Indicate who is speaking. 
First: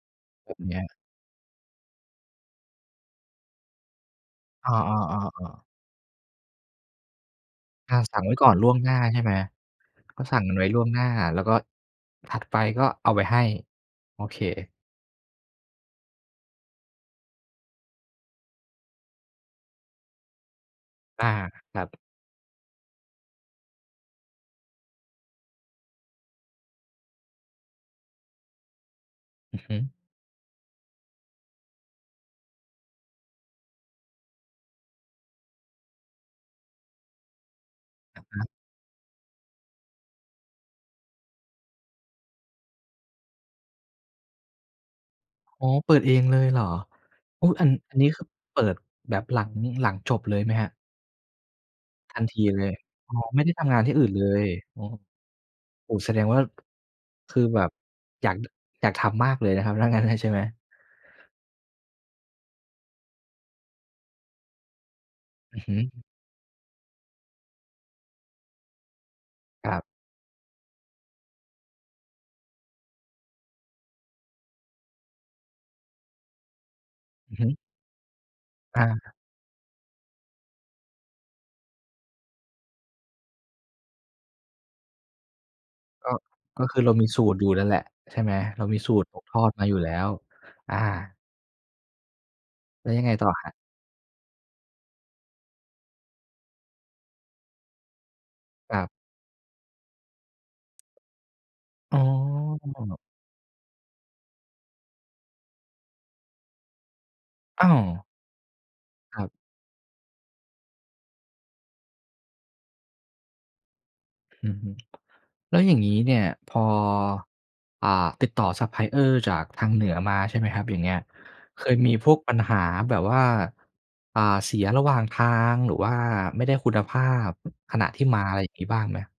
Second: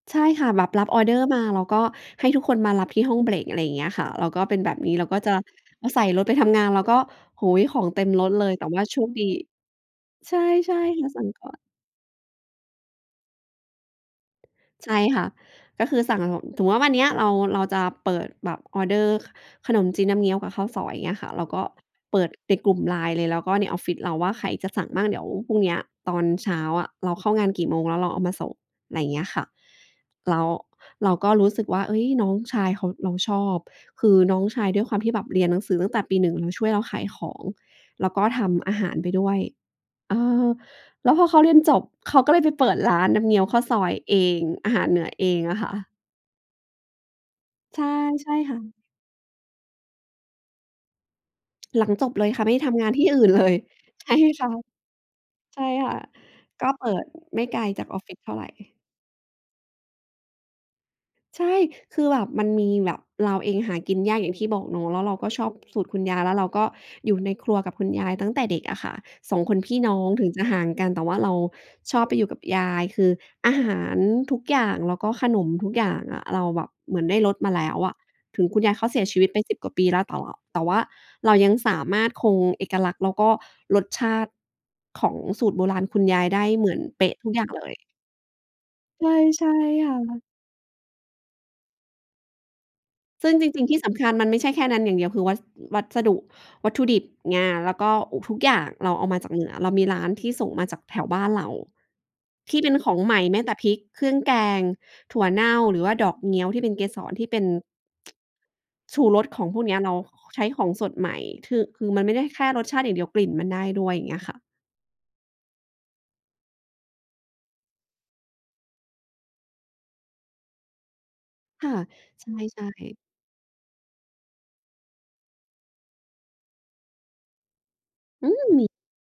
Speaker 1: ใช่ค่ะ
Speaker 2: แบบ
Speaker 1: แบ
Speaker 2: เ
Speaker 1: บ
Speaker 2: นี้
Speaker 1: ร
Speaker 2: ย
Speaker 1: ับออร์เดอร์มา แล้วก็ให้ทุกคนมารับที่ห้องเบรก อะไรอย่างเงี้ยค่ะ แล้วก็เป็น
Speaker 2: อ
Speaker 1: แ
Speaker 2: ้
Speaker 1: บ
Speaker 2: อ
Speaker 1: บนี้ แล้วก็จะ
Speaker 2: ๆ ๆ ๆ
Speaker 1: อะใส่รถไปทำงาน แล้วก็ โอ้โฮ ของ
Speaker 2: อ
Speaker 1: เต
Speaker 2: า
Speaker 1: ็ม
Speaker 2: สั่
Speaker 1: ร
Speaker 2: งไ
Speaker 1: ถ
Speaker 2: ว้
Speaker 1: เล
Speaker 2: ก่อ
Speaker 1: ย
Speaker 2: น
Speaker 1: แต
Speaker 2: ล
Speaker 1: ่
Speaker 2: ่วง
Speaker 1: ว่า
Speaker 2: หน้
Speaker 1: โช
Speaker 2: า
Speaker 1: ค
Speaker 2: ใช
Speaker 1: ด
Speaker 2: ่
Speaker 1: ี
Speaker 2: ไหม? ก็
Speaker 1: ใ
Speaker 2: ส
Speaker 1: ช
Speaker 2: ั่งมันไว้
Speaker 1: ่
Speaker 2: ล่วงห
Speaker 1: ๆ
Speaker 2: น
Speaker 1: แล
Speaker 2: ้า
Speaker 1: ้วสั่ง
Speaker 2: แล
Speaker 1: ก
Speaker 2: ้ว
Speaker 1: ่
Speaker 2: ก
Speaker 1: อ
Speaker 2: ็
Speaker 1: น
Speaker 2: ถัดไปก็เอาไปให้ โอเค
Speaker 1: ใช่ค่ะ ก็คือสั่ง สมมุติว่าวันเนี้ยเรา เราจะเปิดแบบออร์เดอร์ ข ขนมจีนน้ำเงี้ยวกับข้าวซอย อย่างเงี้ย
Speaker 2: อ
Speaker 1: ค
Speaker 2: า
Speaker 1: ่ะ แล้วก็
Speaker 2: ครับ
Speaker 1: เปิดไปกลุ่ม LINE เลย แล้วก็ในออฟฟิศเราว่าใครจะสั่งมั่ง เดี๋ยวพรุ่งเนี้ยตอนเช้าอะ เราเข้างานกี่โมงแล้วเราเอามาส่ง อะไรเงี้ยค่ะ
Speaker 2: อือฮึ
Speaker 1: แล้วเราก็รู้สึกว่า เอ๊ย น้องชายเขา เราชอบ คือน้องชายด้วยความที่แบบเรียนหนังสือตั้งแต่ปี 1 มาช่วยเราขายของแล้ว
Speaker 2: อ
Speaker 1: ก
Speaker 2: ะ
Speaker 1: ็
Speaker 2: ฮ
Speaker 1: ท
Speaker 2: ะ
Speaker 1: ำอาหารไปด้วย เออ แล้วพอเขาเรียนจบ เขาก็เลยไปเปิดร้านน้ำเงี้ยวข้าวซอยเอง อาหารเหนือเองอะ
Speaker 2: อ๋
Speaker 1: ค
Speaker 2: อ
Speaker 1: ่ะ
Speaker 2: เปิดเองเลยเหรอ? อุ๊ย อัน
Speaker 1: ใช่
Speaker 2: อันนี้คือ
Speaker 1: ใช่ค
Speaker 2: เ
Speaker 1: ่
Speaker 2: ปิ
Speaker 1: ะ
Speaker 2: ดแบบหลัง หลังจบเลยไหมครับ?
Speaker 1: หลังจบ
Speaker 2: ทั
Speaker 1: เ
Speaker 2: น
Speaker 1: ลย
Speaker 2: ท
Speaker 1: ค
Speaker 2: ี
Speaker 1: ่ะ ไม่ได
Speaker 2: เล
Speaker 1: ้ท
Speaker 2: ย
Speaker 1: ำงานที่
Speaker 2: อ๋อ
Speaker 1: อื่น
Speaker 2: ไ
Speaker 1: เ
Speaker 2: ม
Speaker 1: ล
Speaker 2: ่ได้
Speaker 1: ย
Speaker 2: ทำงานที่อ
Speaker 1: ใ
Speaker 2: ื่
Speaker 1: ช
Speaker 2: น
Speaker 1: ่
Speaker 2: เล
Speaker 1: ค
Speaker 2: ย
Speaker 1: ่ะ
Speaker 2: อ๋อ
Speaker 1: ใช่ค
Speaker 2: โอ
Speaker 1: ่
Speaker 2: ้
Speaker 1: ะ
Speaker 2: แสดงว่า
Speaker 1: ก็เปิด
Speaker 2: ค
Speaker 1: ไม
Speaker 2: ือ
Speaker 1: ่ไก
Speaker 2: แบ
Speaker 1: ล
Speaker 2: บ
Speaker 1: จากออฟฟิศ
Speaker 2: อ
Speaker 1: เ
Speaker 2: ย
Speaker 1: ท่
Speaker 2: า
Speaker 1: า
Speaker 2: ก
Speaker 1: ไ
Speaker 2: ด
Speaker 1: ร
Speaker 2: อยากทำมากเลยนะครับ ถ้างั้นน่ะ ใช่ไหม?
Speaker 1: ใช่ คือแบบมันมีแบบ เราเองหากินยากอย่างที่บอกเนาะ แล้วเราก็ชอบ
Speaker 2: อือฮึ
Speaker 1: สูตรคุณยาย แล้วเราก็อยู่ในครัวกับคุณยายตั้งแต่เด็กอะค่ะ 2 คนพ
Speaker 2: คร
Speaker 1: ี
Speaker 2: ั
Speaker 1: ่
Speaker 2: บ
Speaker 1: น้อง ถึงจะห่างกัน แต่ว่าเราชอบไปอยู่กับยาย คืออาหารทุกอย่าง แล้วก็ขนมทุกอย่างอะ เราแบบเหมือนได้ร
Speaker 2: อื
Speaker 1: ส
Speaker 2: อฮ
Speaker 1: มา
Speaker 2: ึ
Speaker 1: แล้วอะ ถึงคุณยายเ
Speaker 2: อ
Speaker 1: ข
Speaker 2: า
Speaker 1: าเสียชีวิตไป 10 กว่าปีแล้ว แต่ว่า แต่ว่าเรายังสามารถคงเอกลักษณ์ แล้วก็รสชาติของสูตรโบราณคุณ
Speaker 2: ก็
Speaker 1: ยายได้
Speaker 2: ก
Speaker 1: เ
Speaker 2: ็
Speaker 1: หมื
Speaker 2: ค
Speaker 1: อ
Speaker 2: ื
Speaker 1: น
Speaker 2: อเรา
Speaker 1: เป
Speaker 2: มี
Speaker 1: ๊ะ
Speaker 2: สู
Speaker 1: ทุก
Speaker 2: ตร
Speaker 1: อย่
Speaker 2: อย
Speaker 1: า
Speaker 2: ู
Speaker 1: ง
Speaker 2: ่
Speaker 1: เ
Speaker 2: นั
Speaker 1: ล
Speaker 2: ่น
Speaker 1: ย
Speaker 2: แหละใช่ไหม? เรามีสูตรตกท
Speaker 1: ใช
Speaker 2: อ
Speaker 1: ่
Speaker 2: ดมาอยู่
Speaker 1: ๆ
Speaker 2: แล้ว
Speaker 1: ค่ะ
Speaker 2: อา แล้วยังไงต
Speaker 1: ซ
Speaker 2: ่อ
Speaker 1: ึ่ง
Speaker 2: ค
Speaker 1: จ
Speaker 2: รับ?
Speaker 1: ริง ๆ ที่สำคัญมันไม่ใช่แค่นั้นอย่างเดียว คือวัส วัสดุ วัตถุดิบ งา แล้วก็อุป ทุกอย่าง
Speaker 2: ครั
Speaker 1: เร
Speaker 2: บ
Speaker 1: าเอามาจากเหนือ เรามีร้านที่ส่งมาจากแถวบ้านเรา
Speaker 2: อ๋อ
Speaker 1: ที่เป็นของใหม่ แม้แต่พริก เครื่องแกง ถั่วเน่า หรือว่าดอกเงี้ยวที่เป็นเกสร ที่เป็น
Speaker 2: อ้าว
Speaker 1: ชู
Speaker 2: ค
Speaker 1: ร
Speaker 2: รั
Speaker 1: ส
Speaker 2: บ
Speaker 1: ของพวกนี้ เรา ค ใช้ของสดใหม่ คือ คือมันไม่ได้แค่รสชาติอย่างเดียว กลิ่นมันได้ด้วย อย่างเงี้ยค่ะ
Speaker 2: อือฮึ แล้วอย่างงี้เนี่ย พอ อ่า ติดต่อ ซัปพลายเออร์ จากทางเหนือมาใช่ไหมครับ? อย่างเงี้ย เค
Speaker 1: ค่
Speaker 2: ย
Speaker 1: ะ
Speaker 2: มีพวก
Speaker 1: ใช
Speaker 2: ปัญหา
Speaker 1: ่
Speaker 2: แบ
Speaker 1: ๆ
Speaker 2: บว่า อ่า เสียระหว่างทาง หรือว่าไม่ได้คุณภาพขณะที่มา
Speaker 1: อื
Speaker 2: อะไรอย่าง
Speaker 1: ม
Speaker 2: งี้บ้างไหม?